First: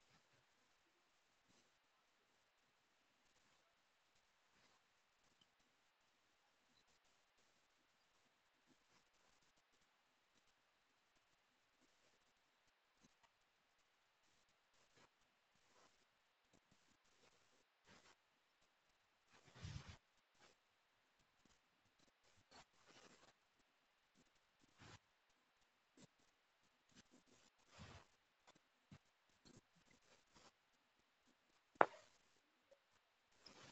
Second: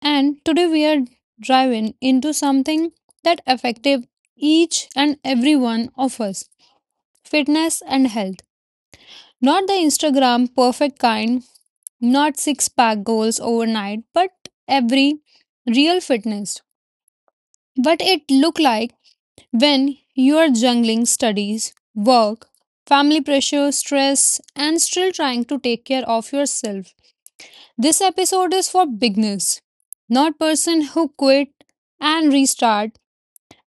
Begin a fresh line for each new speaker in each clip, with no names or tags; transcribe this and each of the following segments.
And today we are driving into something that affected each and every one of us fitness and health. Not the Instagram perfect kind, not six pack goals overnight, but every real fitness. What it look like when you are juggling studies, work, family pressure, stress, and still trying to take care of yourself. This episode is for beginners, not person who quit and restart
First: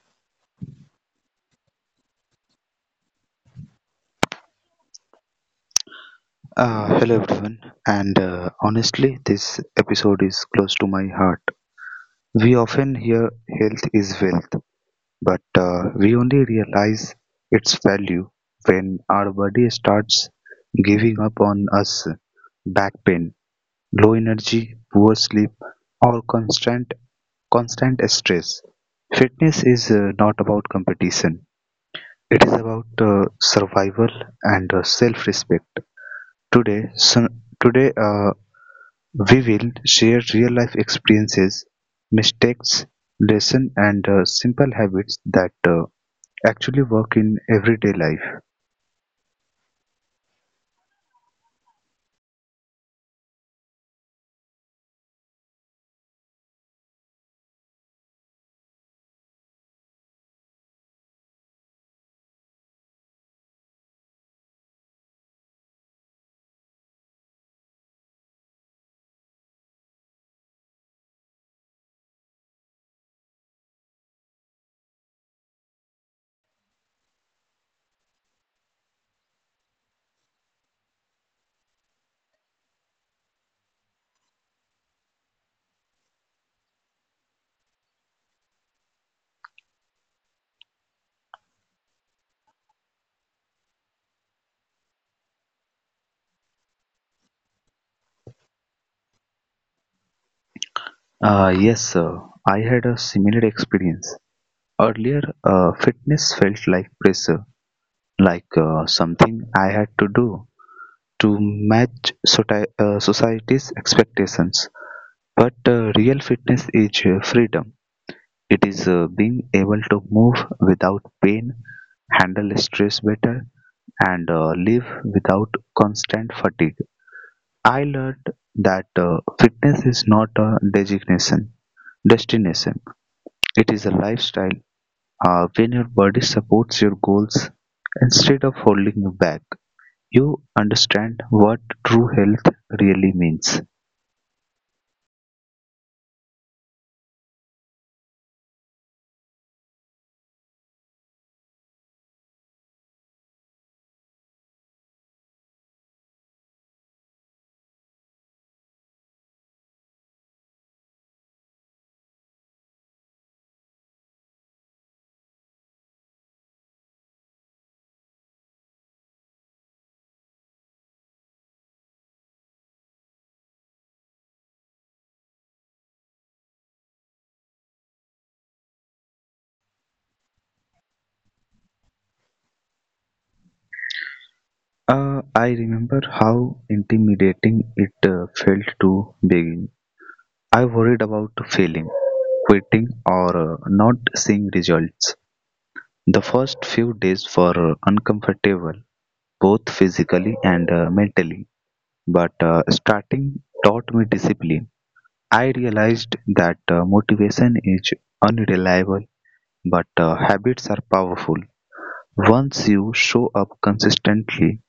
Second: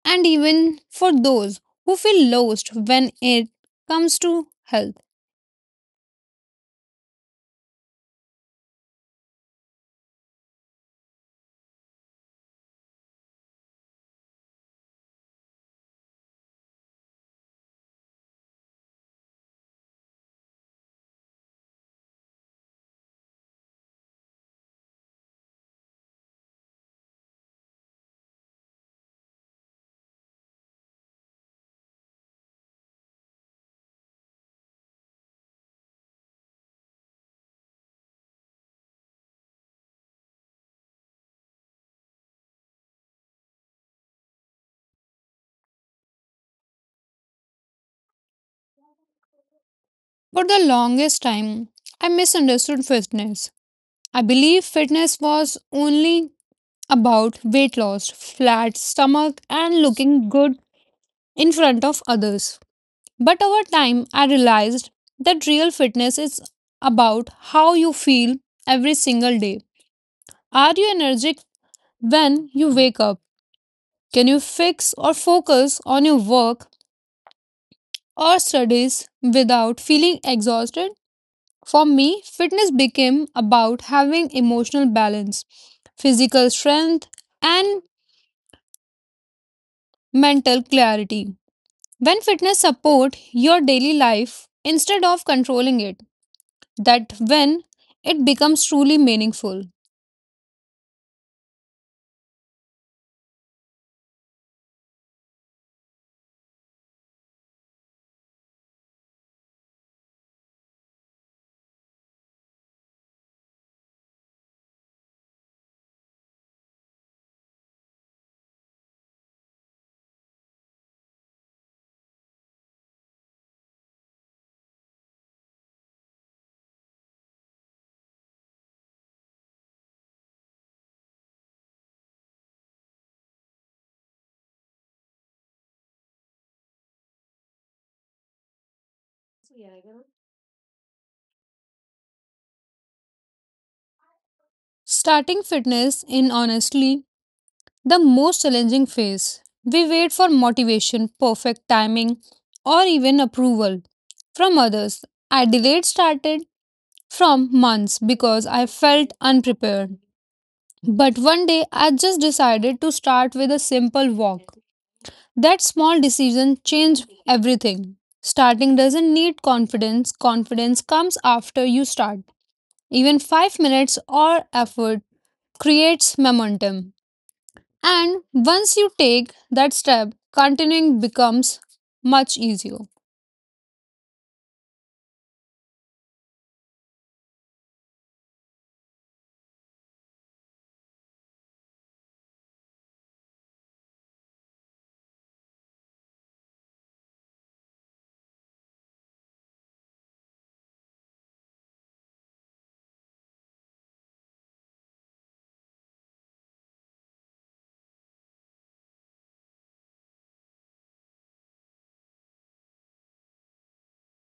and even for those who feel lost when it comes to health.
Hello everyone, and honestly, this episode is close to my heart. We often hear health is wealth, but we only realize its value when our body starts giving up on us. Back pain, low energy, poor sleep, or constant stress. Fitness is not about competition; it is about survival and self-respect. Today, so, today, we will share real-life experiences, mistakes, lessons and simple habits that actually work in everyday life.
For the longest time, I misunderstood fitness. I believed fitness was only about weight loss, flat stomach and looking good in front of others. But over time, I realized that real fitness is about how you feel every single day. Are you energetic when you wake up, can you fix or focus on your work or studies without feeling exhausted? For me, fitness became about having emotional balance, physical strength, and mental clarity. When fitness support your daily life instead of controlling it, that when it becomes truly meaningful.
Yes, sir. I had a similar experience. Earlier, fitness felt like pressure, like something I had to do to match society's expectations. But real fitness is freedom. It is being able to move without pain, handle stress better, and live without constant fatigue. I learned that fitness is not a designation, destination. It is a lifestyle. When your body supports your goals instead of holding you back, you understand what true health really means.
Starting fitness in honestly the most challenging phase. We wait for motivation, perfect timing, or even approval from others. I delayed started from months because I felt unprepared. But one day I just decided to start with a simple walk. That small decision changed everything. Starting doesn't need confidence, confidence comes after you start. Even 5 minutes or effort creates momentum. And once you take that step, continuing becomes much easier.
I remember how intimidating it felt to begin. I worried about failing, quitting, or not seeing results. The first few days were uncomfortable, both physically and mentally, but starting taught me discipline. I realized that motivation is unreliable, but habits are powerful. Once you show up consistently,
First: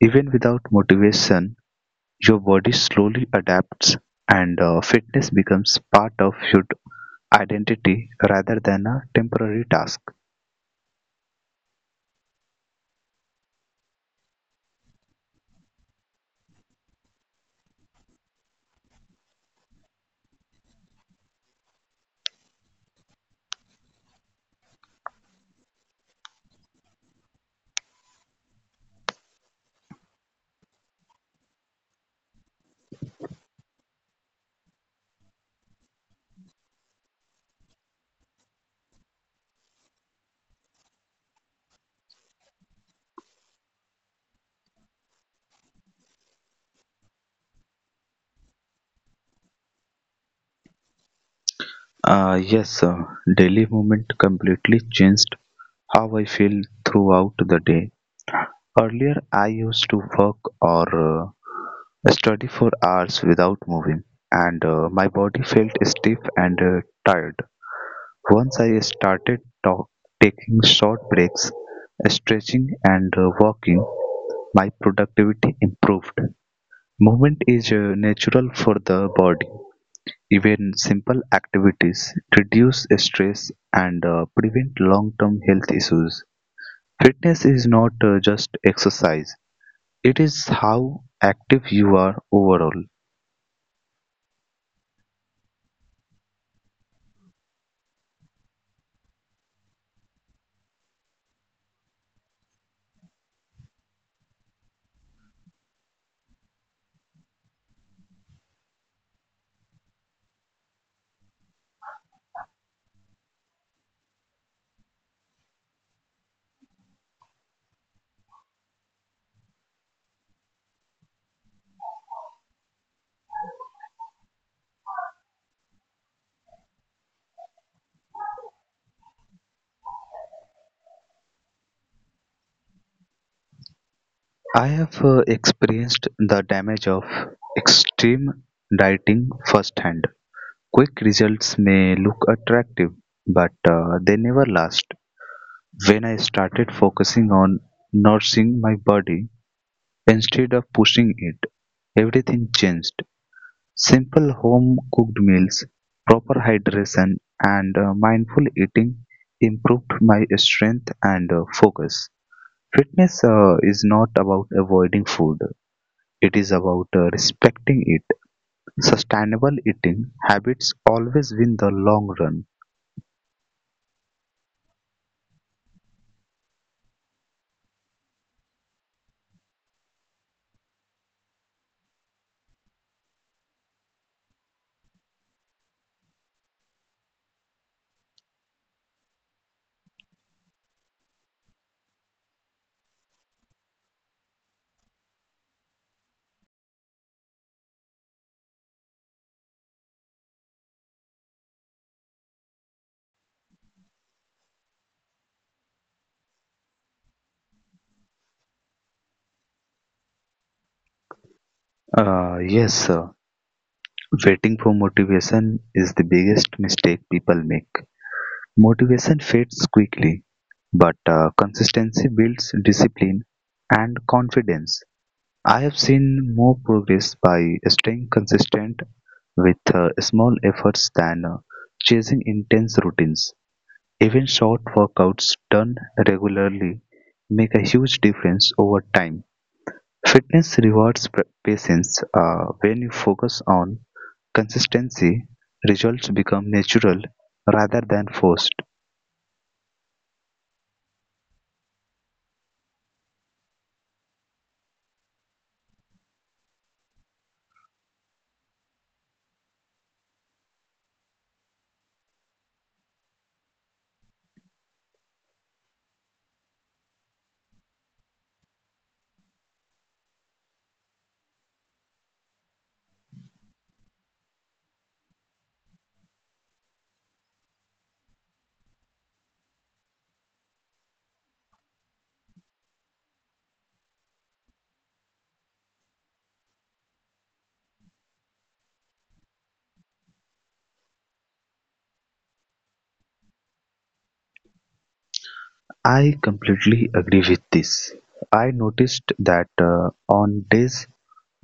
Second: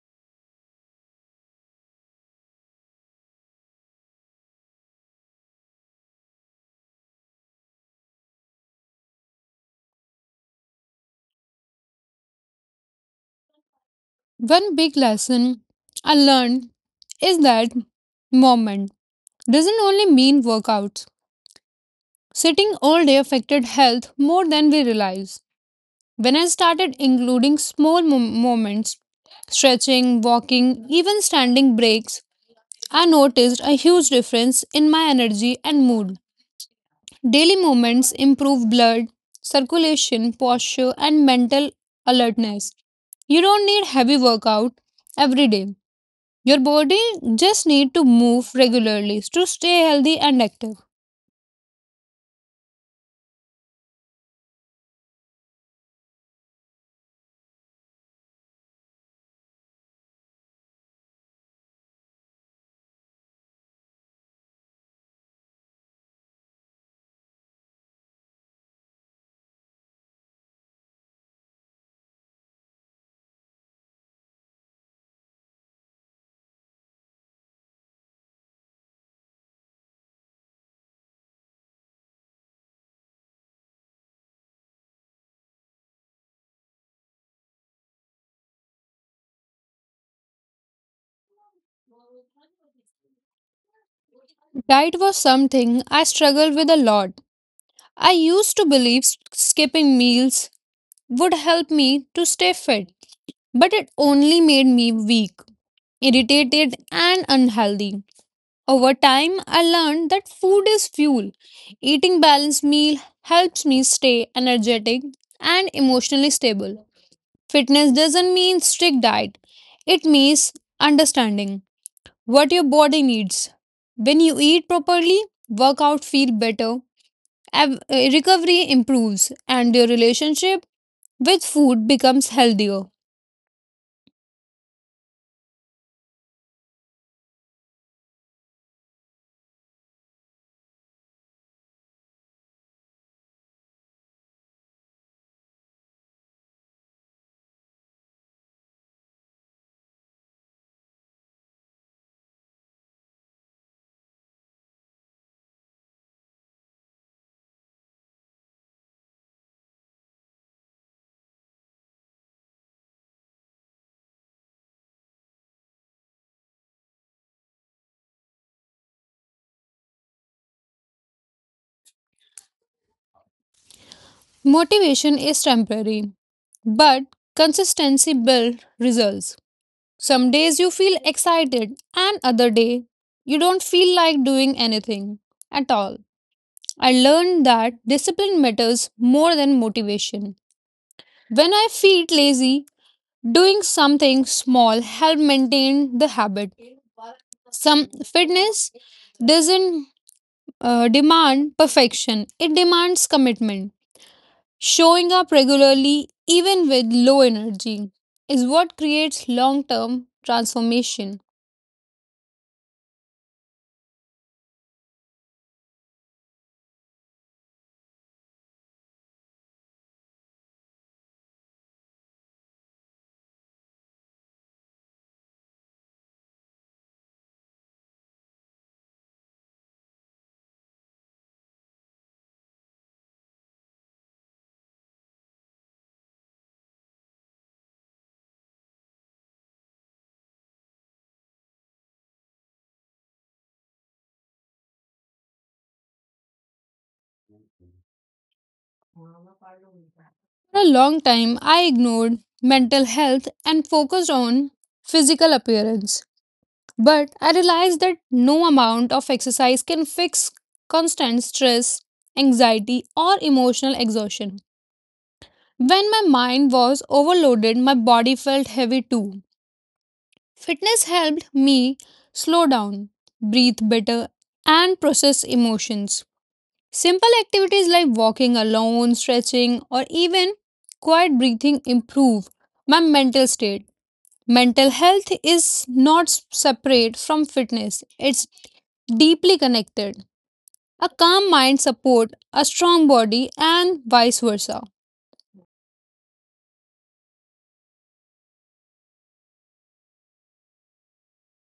even without motivation, your body slowly adapts, and fitness becomes part of your identity rather than a temporary task.
One big lesson I learned is that movement doesn't only mean workouts. Sitting all day affected health more than we realize. When I started including small moments, stretching, walking, even standing breaks, I noticed a huge difference in my energy and mood. Daily movements improve blood circulation, posture, and mental alertness. You don't need heavy workout every day. Your body just need to move regularly to stay healthy and active.
Yes, daily movement completely changed how I feel throughout the day. Earlier, I used to work or study for hours without moving, and my body felt stiff and tired. Once I started taking short breaks, stretching, and walking, my productivity improved. Movement is natural for the body. Even simple activities reduce stress and prevent long term health issues. Fitness is not just exercise, it's how active you are overall.
Diet was something I struggled with a lot. I used to believe skipping meals would help me to stay fit, but it only made me weak, irritated, and unhealthy. Over time, I learned that food is fuel. Eating balanced meal helps me stay energetic and emotionally stable. Fitness doesn't mean strict diet. It means understanding what your body needs. When you eat properly, workout feel better, recovery improves and your relationship with food becomes healthier.
I have experienced the damage of extreme dieting firsthand. Quick results may look attractive, but they never last. When I started focusing on nourishing my body instead of pushing it, everything changed. Simple home cooked meals, proper hydration, and mindful eating improved my strength and focus. Fitness is not about avoiding food. It is about respecting it. Sustainable eating habits always win the long run.
Motivation is temporary, but consistency builds results. Some days you feel excited, and other day you don't feel like doing anything at all. I learned that discipline matters more than motivation. When I feel lazy, doing something small helps maintain the habit. Some fitness doesn't demand perfection; it demands commitment. Showing up regularly, even with low energy, is what creates long-term transformation.
Yes, waiting for motivation is the biggest mistake people make. Motivation fades quickly, but consistency builds discipline and confidence. I have seen more progress by staying consistent with small efforts than chasing intense routines. Even short workouts done regularly make a huge difference over time. Fitness rewards patience. When you focus on consistency, results become natural rather than forced.
For a long time, I ignored mental health and focused on physical appearance. But I realized that no amount of exercise can fix constant stress, anxiety, or emotional exhaustion. When my mind was overloaded, my body felt heavy too. Fitness helped me slow down, breathe better, and process emotions. Simple activities like walking alone, stretching, or even quiet breathing improve my mental state. Mental health is not separate from fitness, it's deeply connected. A calm mind supports a strong body and vice versa.
I completely agree with this. I noticed that on days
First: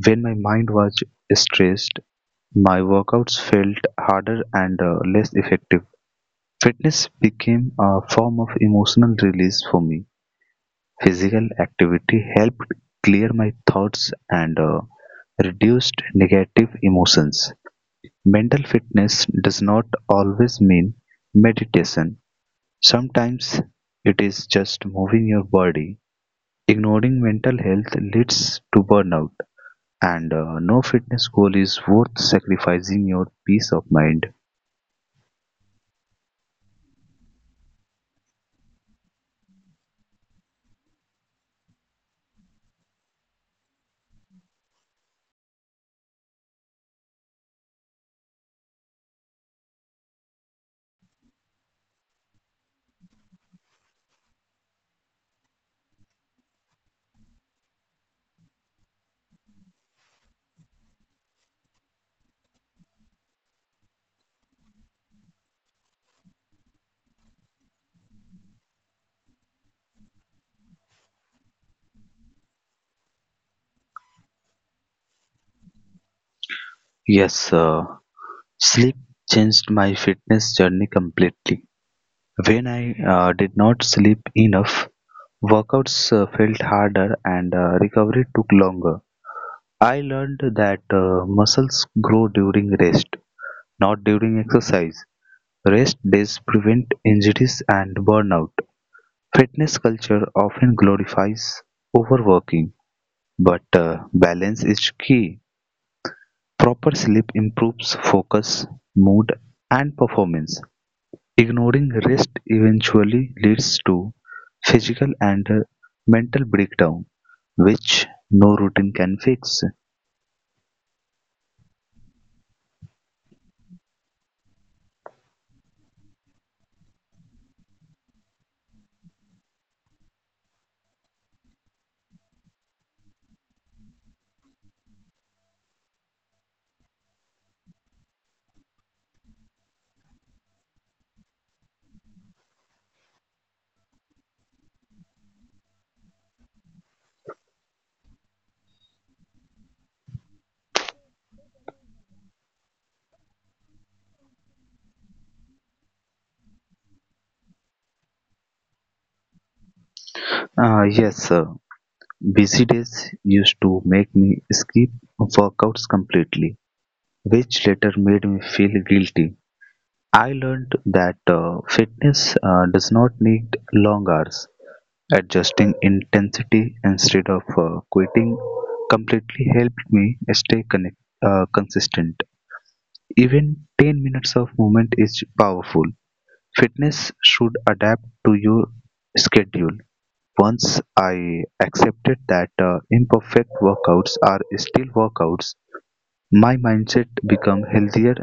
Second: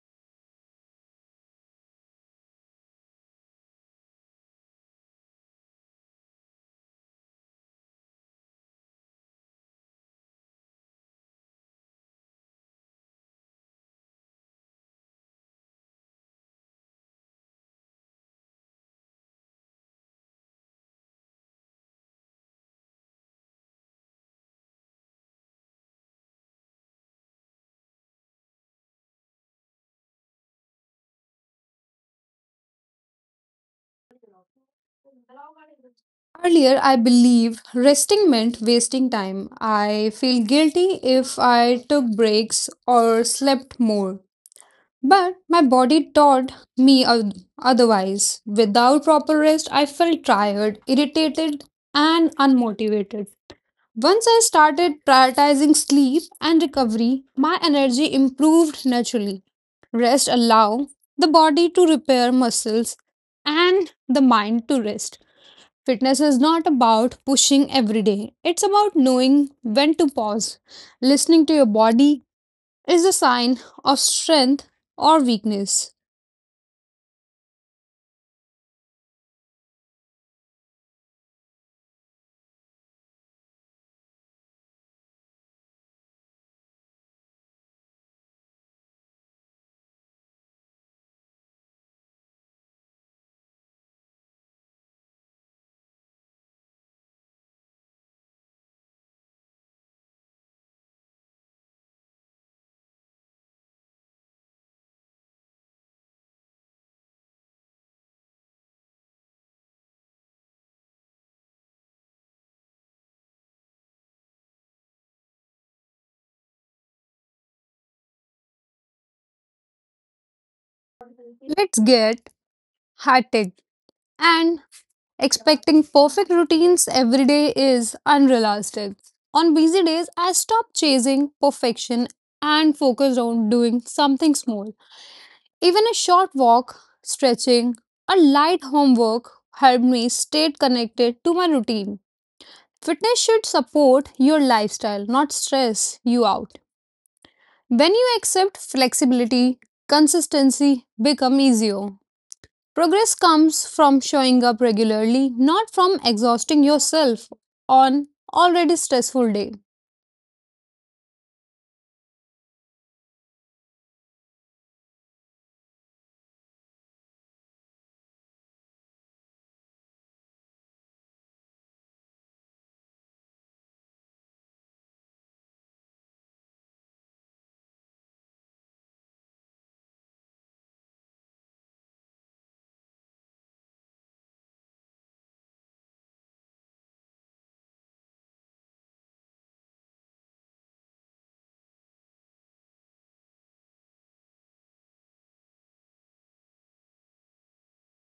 when my mind was stressed, my workouts felt harder and less effective. Fitness became a form of emotional release for me. Physical activity helped clear my thoughts and reduced negative emotions. Mental fitness does not always mean meditation. Sometimes it is just moving your body. Ignoring mental health leads to burnout, and no fitness goal is worth sacrificing your peace of mind.
Earlier, I believed resting meant wasting time. I feel guilty if I took breaks or slept more. But my body taught me otherwise. Without proper rest, I felt tired, irritated, and unmotivated. Once I started prioritizing sleep and recovery, my energy improved naturally. Rest allows the body to repair muscles and the mind to rest. Fitness is not about pushing every day. It's about knowing when to pause. Listening to your body is a sign of strength or weakness.
Yes, sleep changed my fitness journey completely. When I did not sleep enough, workouts felt harder and recovery took longer. I learned that muscles grow during rest, not during exercise. Rest days prevent injuries and burnout. Fitness culture often glorifies overworking, but balance is key. Proper sleep improves focus, mood, and performance. Ignoring rest eventually leads to physical and mental breakdown, which no routine can fix.
Let's get hectic and expecting perfect routines every day is unrealistic. On busy days, I stopped chasing perfection and focused on doing something small. Even a short walk, stretching, or light homework helped me stay connected to my routine. Fitness should support your lifestyle, not stress you out. When you accept flexibility, consistency become easier. Progress comes from showing up regularly, not from exhausting yourself on already stressful day.
Yes, sir. Busy days used to make me skip workouts completely, which later made me feel guilty. I learned that fitness does not need long hours. Adjusting intensity instead of quitting completely helped me stay consistent. Even 10 minutes of movement is powerful. Fitness should adapt to your schedule. Once I accepted that imperfect workouts are still workouts, my mindset became healthier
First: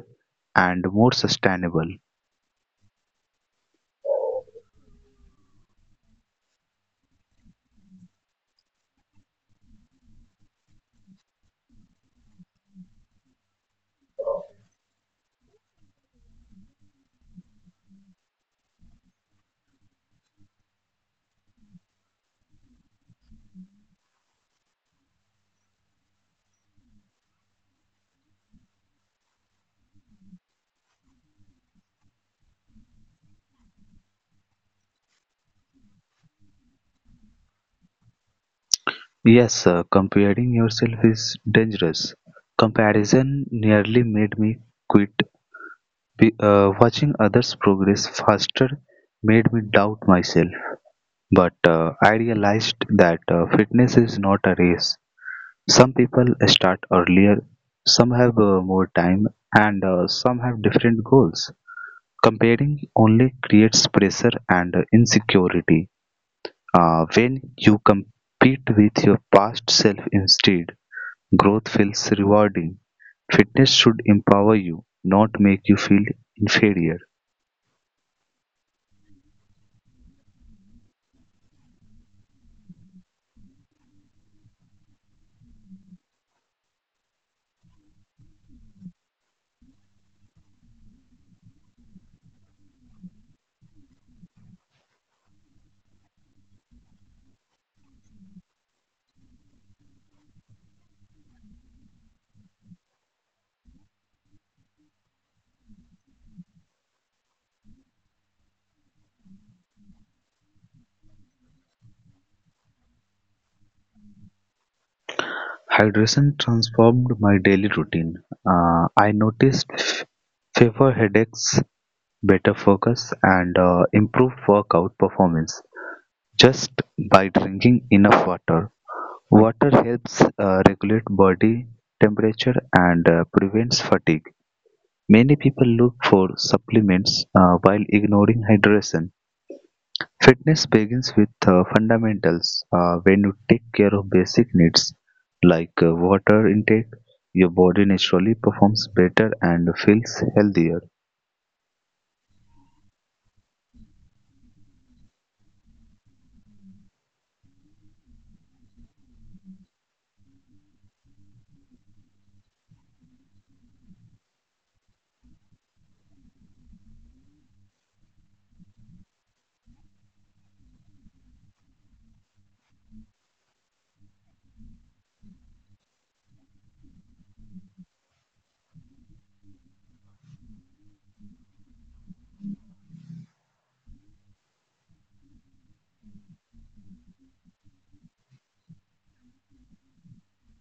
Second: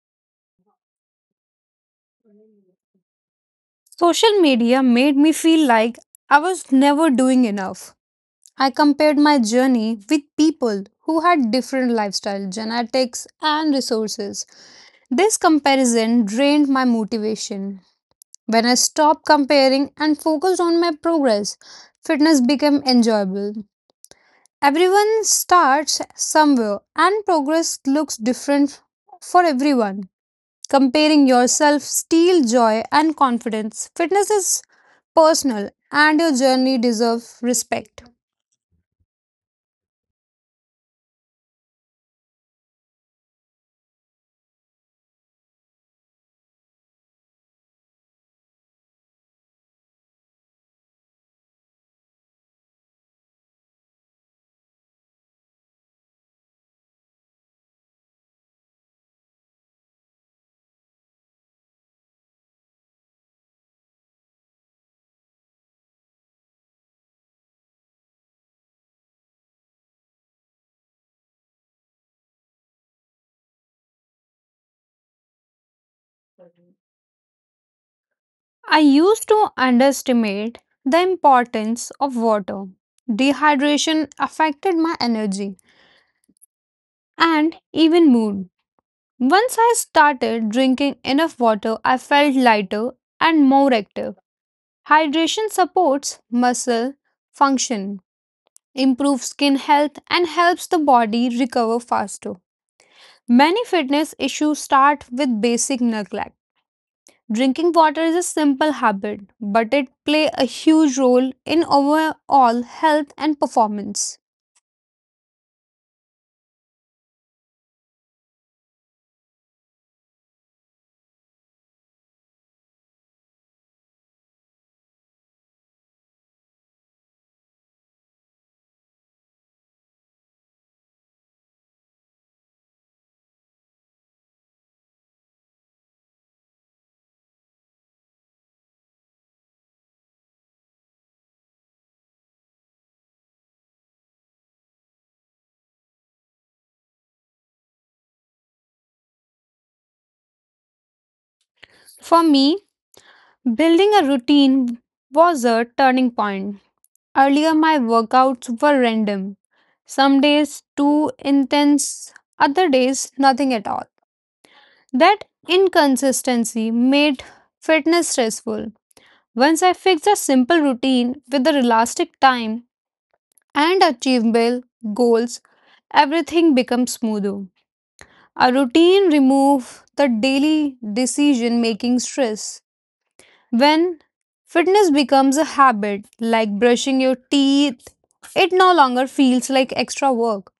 and more sustainable.
Social media made me feel like I was never doing enough. I compared my journey with people who had different lifestyle, genetics, and resources. This comparison drained my motivation. When I stopped comparing and focused on my progress, fitness became enjoyable. Everyone starts somewhere, and progress looks different for everyone. Comparing yourself steals joy and confidence. Fitness is personal, and your journey deserves respect.
Yes, comparing yourself is dangerous. Comparison nearly made me quit. Watching others progress faster made me doubt myself, but I realized that fitness is not a race. Some people start earlier, some have more time, and some have different goals. Comparing only creates pressure and insecurity. When you compete with your past self instead, growth feels rewarding. Fitness should empower you, not make you feel inferior.
I used to underestimate the importance of water. Dehydration affected my energy and even mood. Once I started drinking enough water, I felt lighter and more active. Hydration supports muscle function, improves skin health, and helps the body recover faster. Many fitness issues start with basic neglect. Drinking water is a simple habit, but it plays a huge role in overall health and performance.
Hydration transformed my daily routine. I noticed fewer headaches, better focus, and improved workout performance just by drinking enough water. Water helps regulate body temperature and prevents fatigue. Many people look for supplements while ignoring hydration. Fitness begins with fundamentals. When you take care of basic needs like water intake, your body naturally performs better and feels healthier.
For me, building a routine was a turning point. Earlier, my workouts were random. Some days too intense, other days nothing at all. That inconsistency made fitness stressful. Once I fixed a simple routine with the elastic time and achievable goals, everything becomes smoother. A routine removes the daily decision making stress. When fitness becomes a habit like brushing your teeth, it no longer feels like extra work.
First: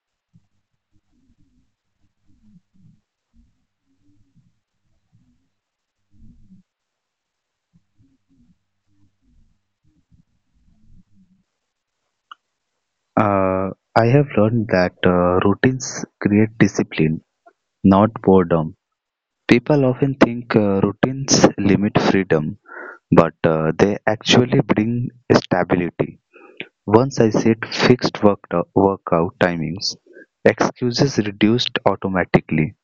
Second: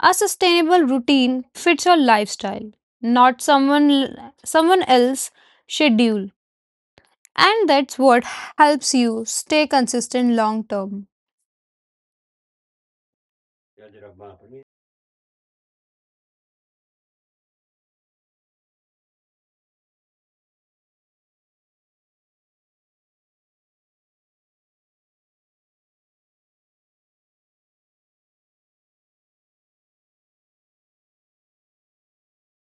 A sustainable routine fits your lifestyle, not someone else schedule. And that's what helps you stay consistent long term.
Uh, I have learned that routines create discipline, not boredom. People often think routines limit freedom, but they actually bring stability. Once I set fixed workout timings, excuses reduced automatically.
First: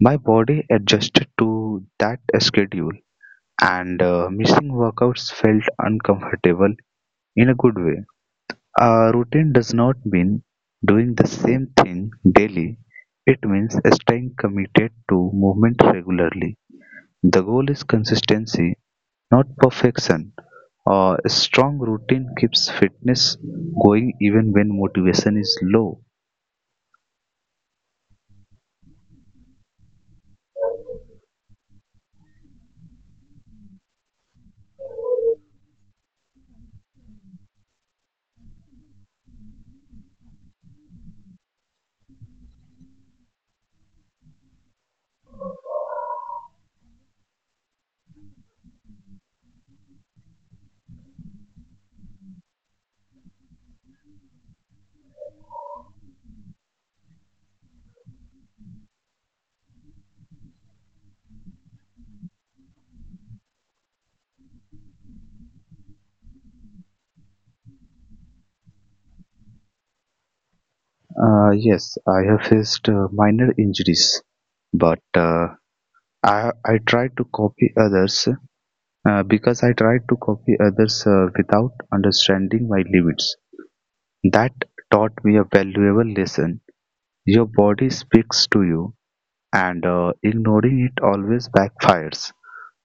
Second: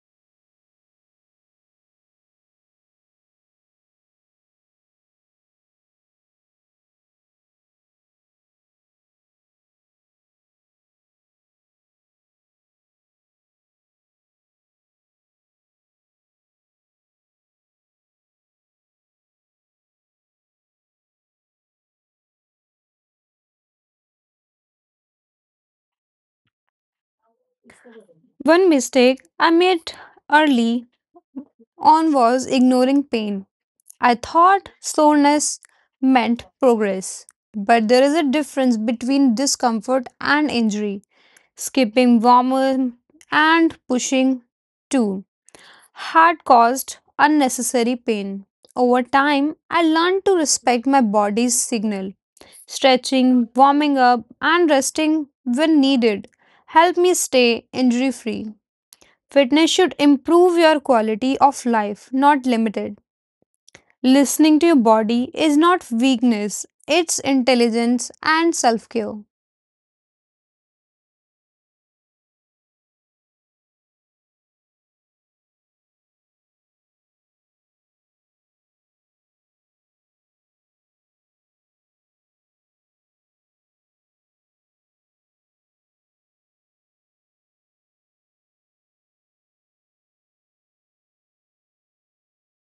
My body adjusted to that schedule, and missing workouts felt uncomfortable in a good way. A routine does not mean doing the same thing daily, it means staying committed to movement regularly. The goal is consistency, not perfection. A strong routine keeps fitness going even when motivation is low.
One mistake I made early on was ignoring pain. I thought slowness meant progress. But there is a difference between discomfort and injury. Skipping warmer and pushing too hard caused unnecessary pain. Over time, I learned to respect my body's signal. Stretching, warming up, and resting when needed help me stay injury free. Fitness should improve your quality of life, not limit it. Listening to your body is not weakness, it's intelligence and self care.
Yes, I have faced minor injuries, but I try to copy others because I try to copy others without understanding my limits. That taught me a valuable lesson. Your body speaks to you, and ignoring it always backfires.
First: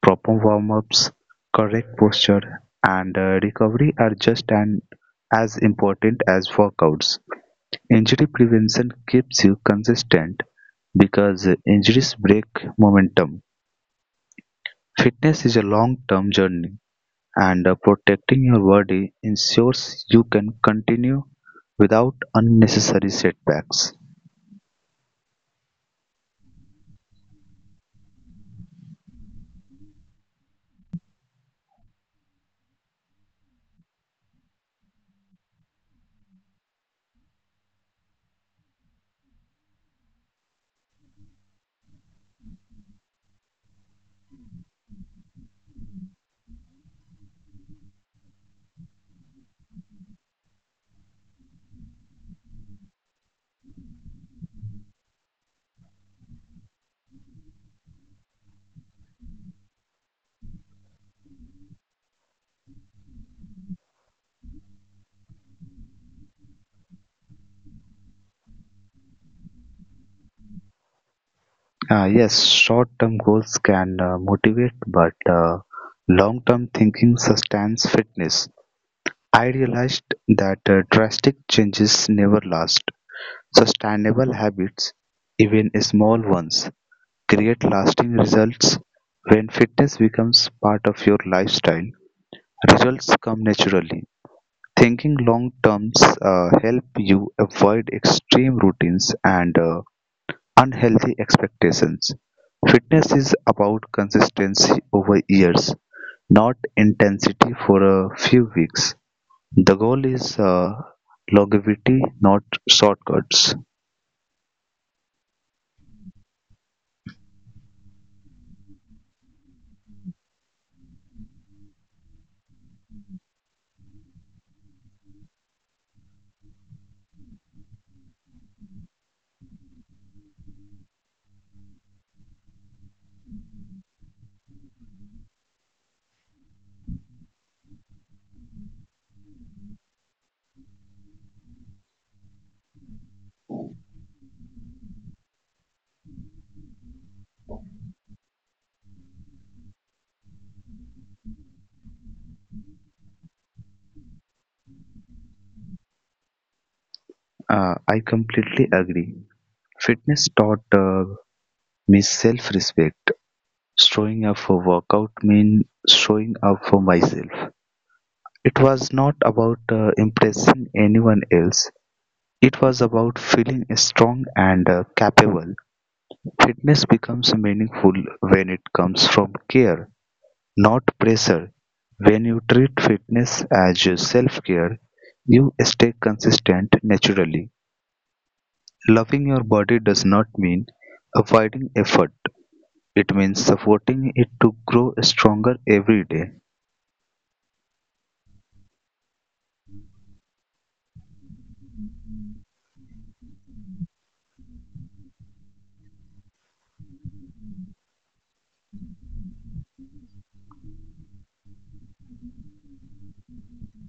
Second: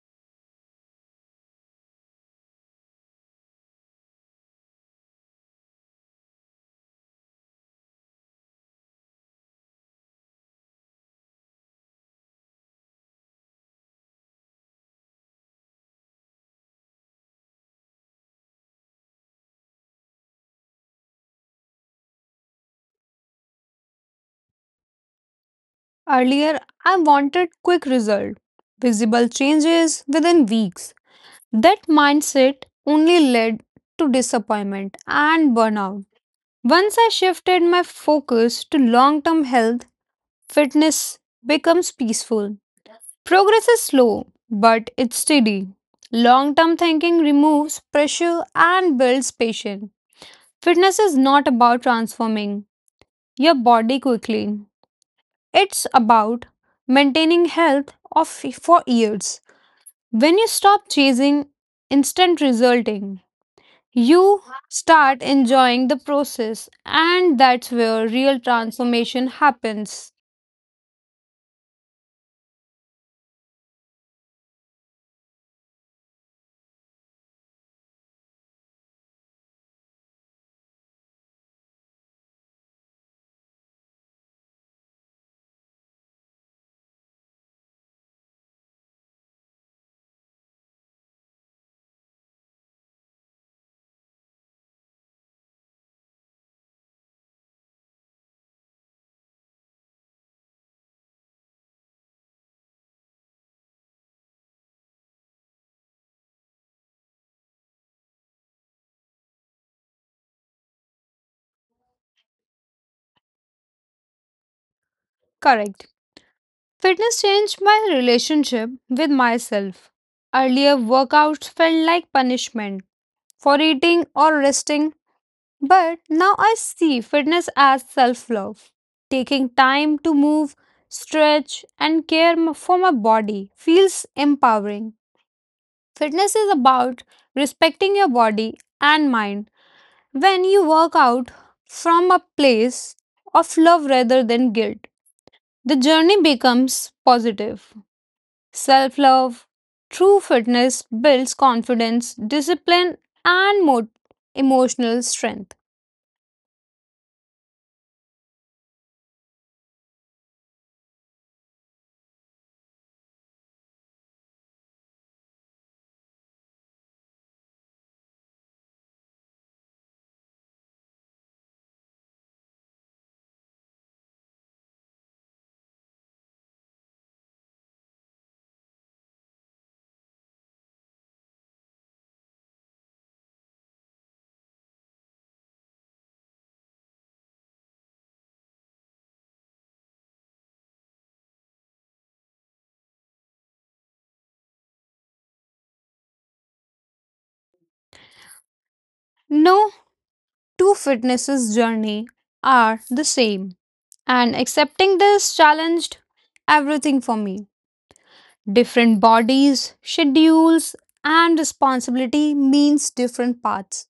Proper warm ups, correct posture, and recovery are just as important as workouts. Injury prevention keeps you consistent because injuries break momentum. Fitness is a long term journey and protecting your body ensures you can continue without unnecessary setbacks.
Earlier, I wanted quick result, visible changes within weeks. That mindset only led to disappointment and burnout. Once I shifted my focus to long term health, fitness becomes peaceful. Progress is slow, but it's steady. Long term thinking removes pressure and builds patience. Fitness is not about transforming your body quickly, it's about maintaining health of, for years. When you stop chasing instant resulting, you start enjoying the process, and that's where real transformation happens.
Yes, short term goals can motivate, but long term thinking sustains fitness. I realized that drastic changes never last. Sustainable habits, even small ones, create lasting results. When fitness becomes part of your lifestyle, results come naturally. Thinking long terms help you avoid extreme routines and unhealthy expectations. Fitness is about consistency over years, not intensity for a few weeks. The goal is longevity, not shortcuts.
Correct. Fitness changed my relationship with myself. Earlier, workouts felt like punishment for eating or resting, but now I see fitness as self love. Taking time to move, stretch, and for my body feels empowering. Fitness is about respecting your body and mind. When you work out from a place of love rather than guilt, the journey becomes positive. Self love, true fitness builds confidence, discipline, and emotional strength.
I completely agree. Fitness taught me self respect. Showing up for workout means showing up for myself. It was not about impressing anyone else, it was about feeling strong and capable. Fitness becomes meaningful when it comes from care, not pressure. When you treat fitness as self care, you stay consistent naturally. Loving your body does not mean avoiding effort, it means supporting it to grow stronger every day.
No two fitnesses journey are the same, and accepting this challenged everything for me. Different bodies, schedules, and responsibility means different paths.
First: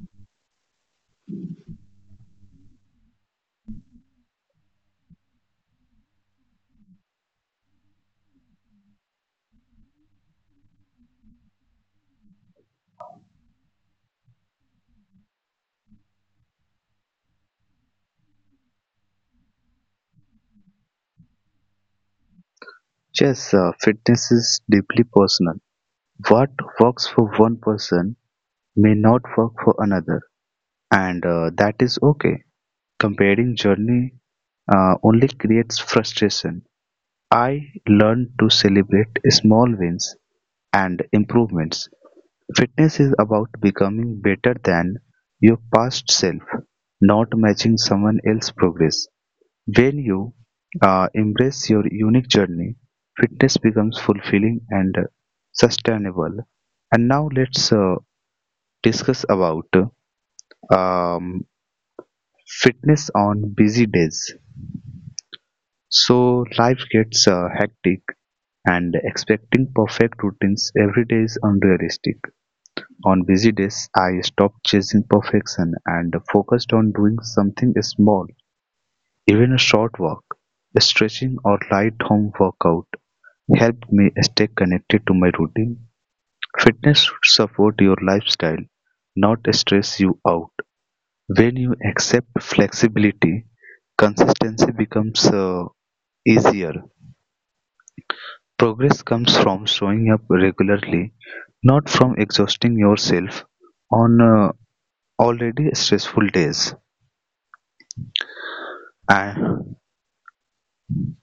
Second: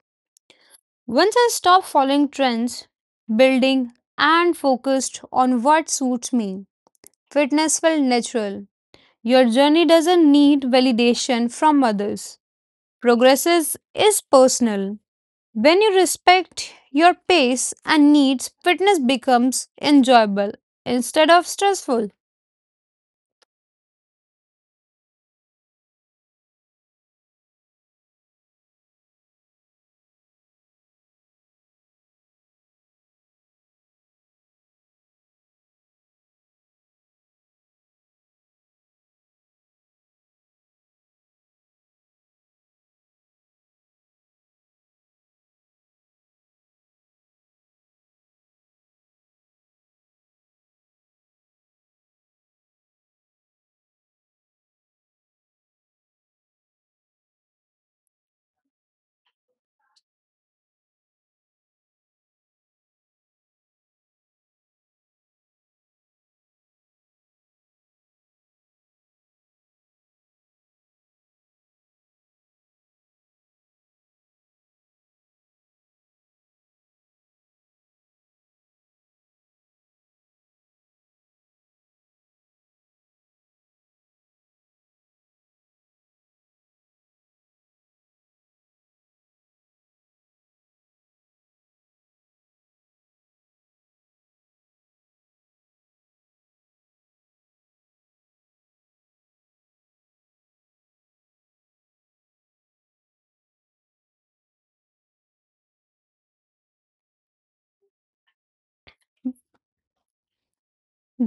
Once I stopped following trends, building, and focused on what suits me, fitness felt natural. Your journey doesn't need validation from others. Progress is personal. When you respect your pace and needs, fitness becomes enjoyable instead of stressful.
Yes, fitness is deeply personal. What works for one person may not work for another, and that is okay. Comparing journey only creates frustration. I learned to celebrate small wins and improvements. Fitness is about becoming better than your past self, not matching someone else's progress. When you embrace your unique journey, fitness becomes fulfilling and sustainable. And now let's discuss about um, fitness on busy days. So life gets hectic and expecting perfect routines every day is unrealistic. On busy days, I stopped chasing perfection and focused on doing something small, even a short walk, stretching or light home workout helped me stay connected to my routine. Fitness should support your lifestyle, not stress you out. When you accept flexibility, consistency becomes easier. Progress comes from showing up regularly, not from exhausting yourself on already stressful days. And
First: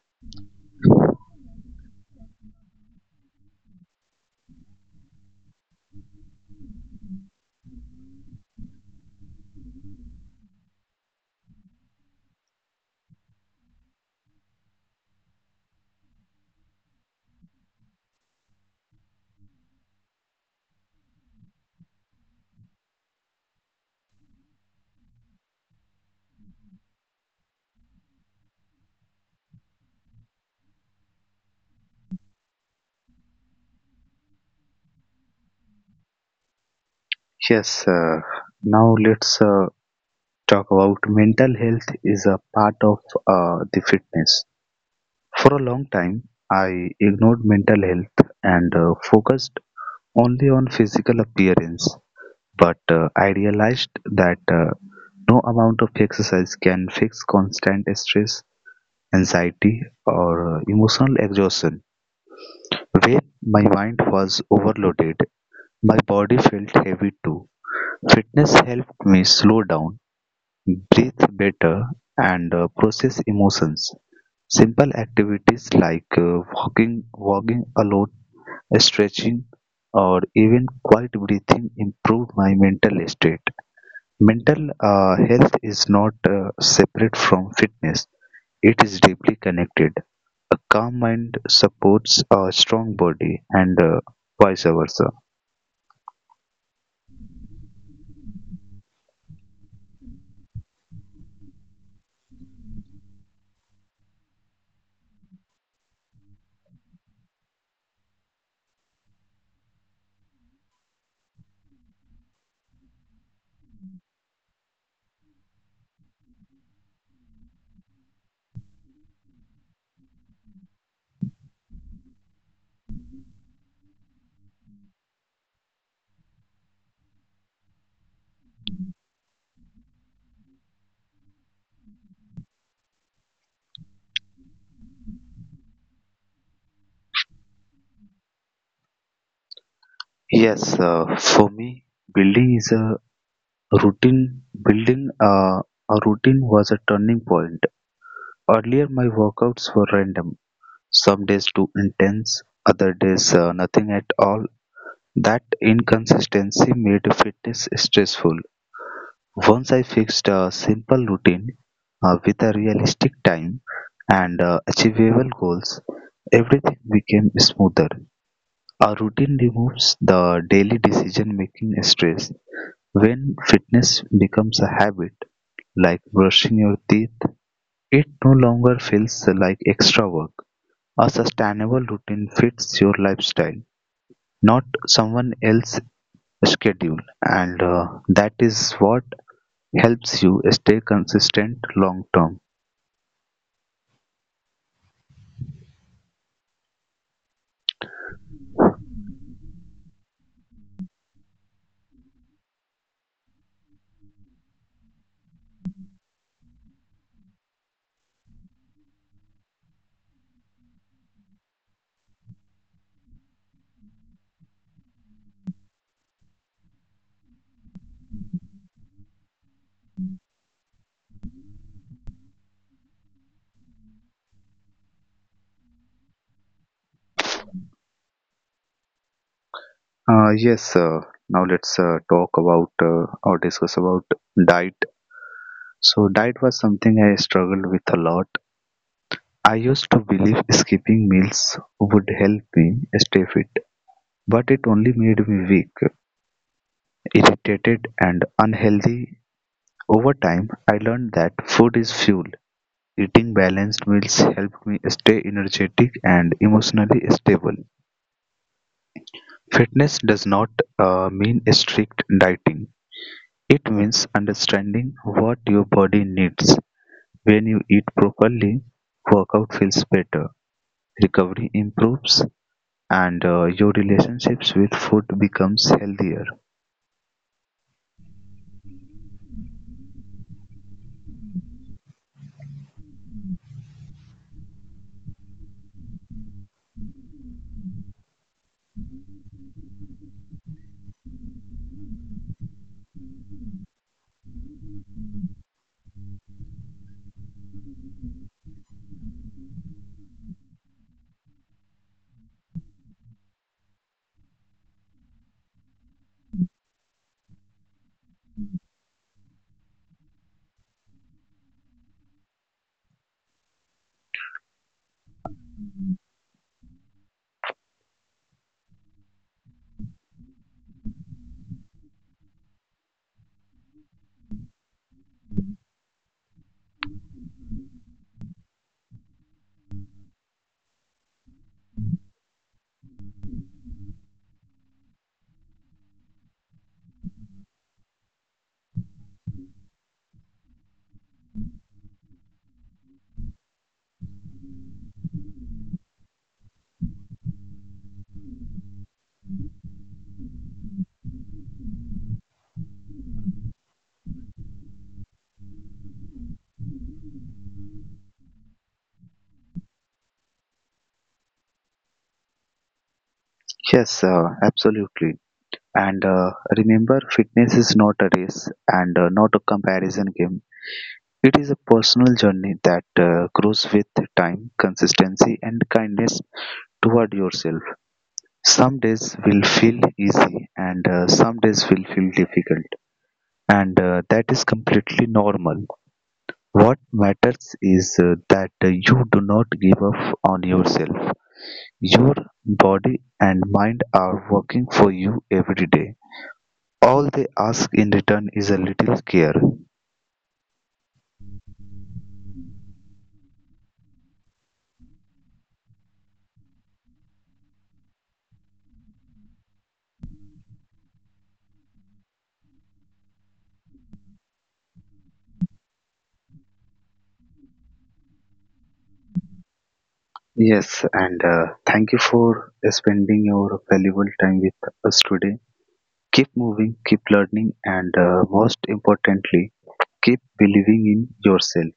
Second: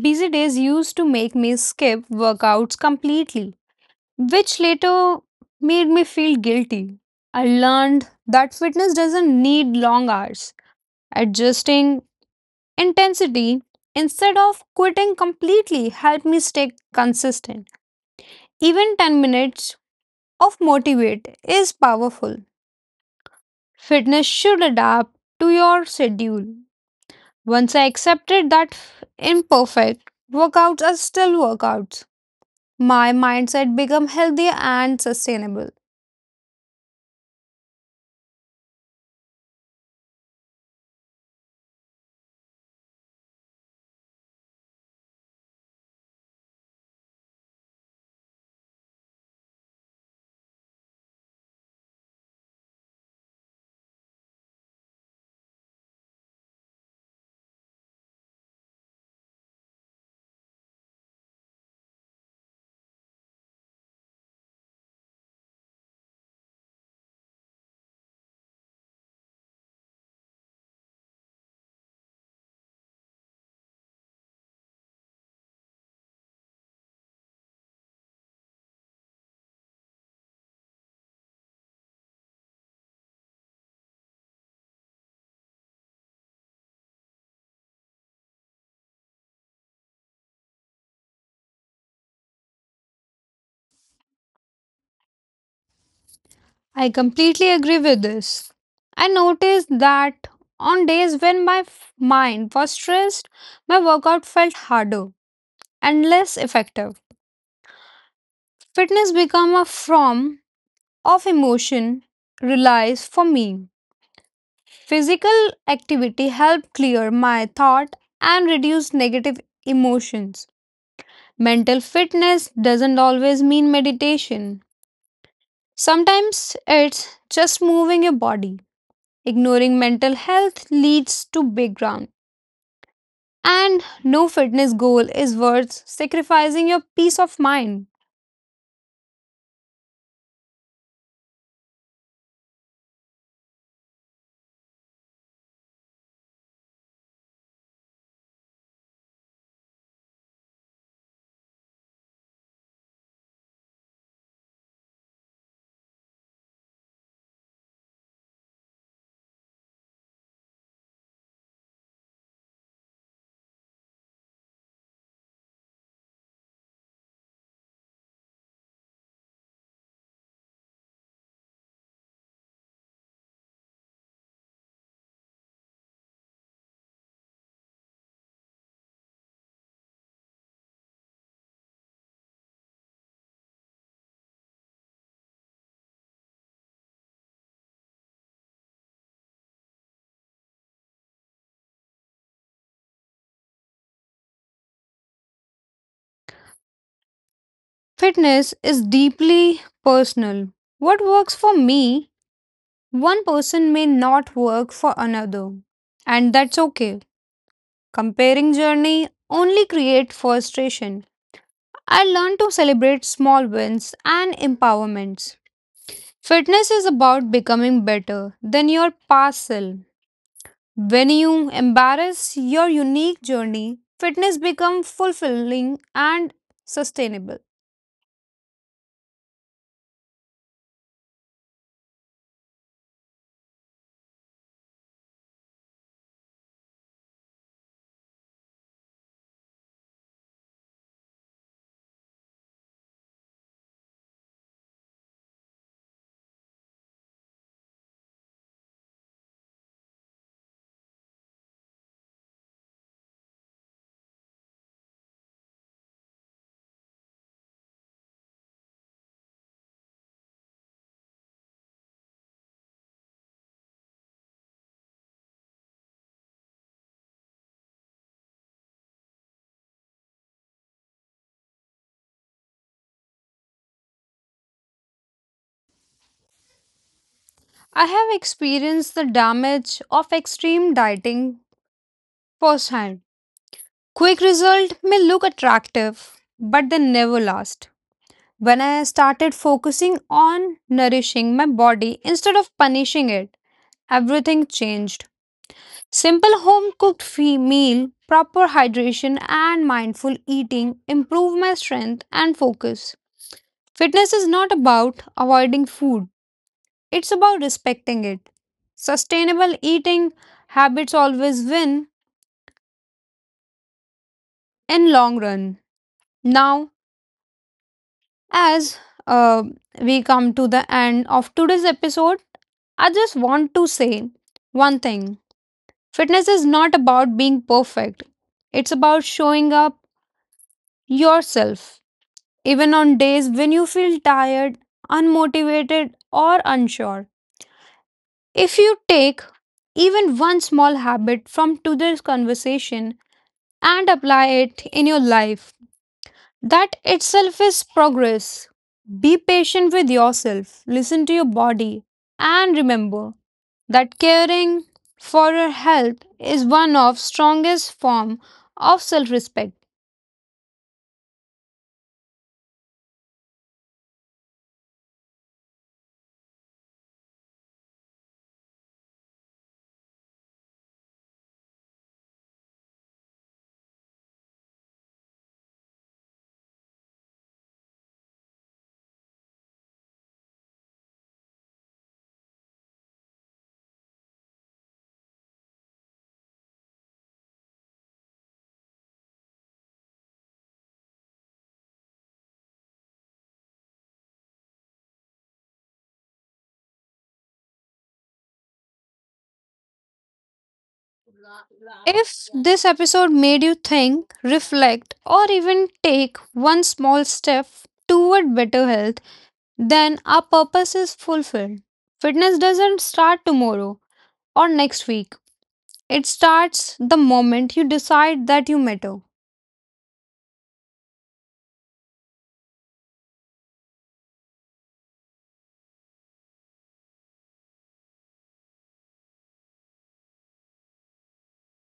Busy days used to make me skip workouts completely, which later made me feel guilty. I learned that fitness doesn't need long hours. Adjusting intensity instead of quitting completely helped me stay consistent. Even 10 minutes of motivate is powerful. Fitness should adapt to your schedule. Once I accepted that imperfect workouts are still workouts, my mindset became healthier and sustainable.
yes, uh, now let's talk about mental health is a part of the fitness. For a long time, I ignored mental health and focused only on physical appearance. But I realized that no amount of exercise can fix constant stress, anxiety or emotional exhaustion. When my mind was overloaded, my body felt heavy too. Fitness helped me slow down, breathe better, and process emotions. Simple activities like walking alone, stretching, or even quiet breathing improve my mental state. Mental health is not separate from fitness; it is deeply connected. A calm mind supports a strong body and vice versa.
I completely agree with this. I noticed that on days when my mind was stressed, my workout felt harder and less effective. Fitness became a form of emotion release for me. Physical activity helps clear my thought and reduce negative emotions. Mental fitness doesn't always mean meditation. Sometimes it's just moving your body. Ignoring mental health leads to big ground. And no fitness goal is worth sacrificing your peace of mind.
Yes, for me, building is a routine. Building a routine was a turning point. Earlier, my workouts were random. Some days too intense, other days nothing at all. That inconsistency made fitness stressful. Once I fixed a simple routine with a realistic time and achievable goals, everything became smoother. A routine removes the daily decision making stress. When fitness becomes a habit, like brushing your teeth, it no longer feels like extra work. A sustainable routine fits your lifestyle, not someone else's schedule, and that is what helps you stay consistent long term.
Fitness is deeply personal. What works for me, one person may not work for another. And that's okay. Comparing journey only create frustration. I learned to celebrate small wins and empowerments. Fitness is about becoming better than your past self. When you embrace your unique journey, fitness becomes fulfilling and sustainable.
Yes, now let's talk about or discuss about diet. So, diet was something I struggled with a lot. I used to believe skipping meals would help me stay fit, but it only made me weak, irritated, and unhealthy. Over time, I learned that food is fuel. Eating balanced meals helped me stay energetic and emotionally stable. Fitness does not mean strict dieting. It means understanding what your body needs. When you eat properly, workout feels better, recovery improves, and your relationships with food becomes healthier.
I have experienced the damage of extreme dieting firsthand. Quick result may look attractive, but they never last. When I started focusing on nourishing my body instead of punishing it, everything changed. Simple home cooked meal, proper hydration, and mindful eating improved my strength and focus. Fitness is not about avoiding food, it's about respecting it. Sustainable eating habits always win in long run. Now As uh, we come to the end of today's episode. I just want to say one thing: fitness is not about being perfect, it's about showing up yourself, even on days when you feel tired, unmotivated, or unsure. If you take even one small habit from today's conversation and apply it in your life, that itself is progress. Be patient with yourself, listen to your body, and remember that caring for your health is one of strongest form of self-respect.
Yes, absolutely. And remember, fitness is not a race and not a comparison game. It is a personal journey that grows with time, consistency, and kindness toward yourself. Some days will feel easy, and some days will feel difficult. And that is completely normal. What matters is that you do not give up on yourself. Your body and mind are working for you every day. All they ask in return is a little care.
If this episode made you think, reflect, or even take one small step toward better health, then our purpose is fulfilled. Fitness doesn't start tomorrow or next week. It starts the moment you decide that you matter.
Yes, and thank you for spending your valuable time with us today. Keep moving, keep learning, and most importantly, keep believing in yourself.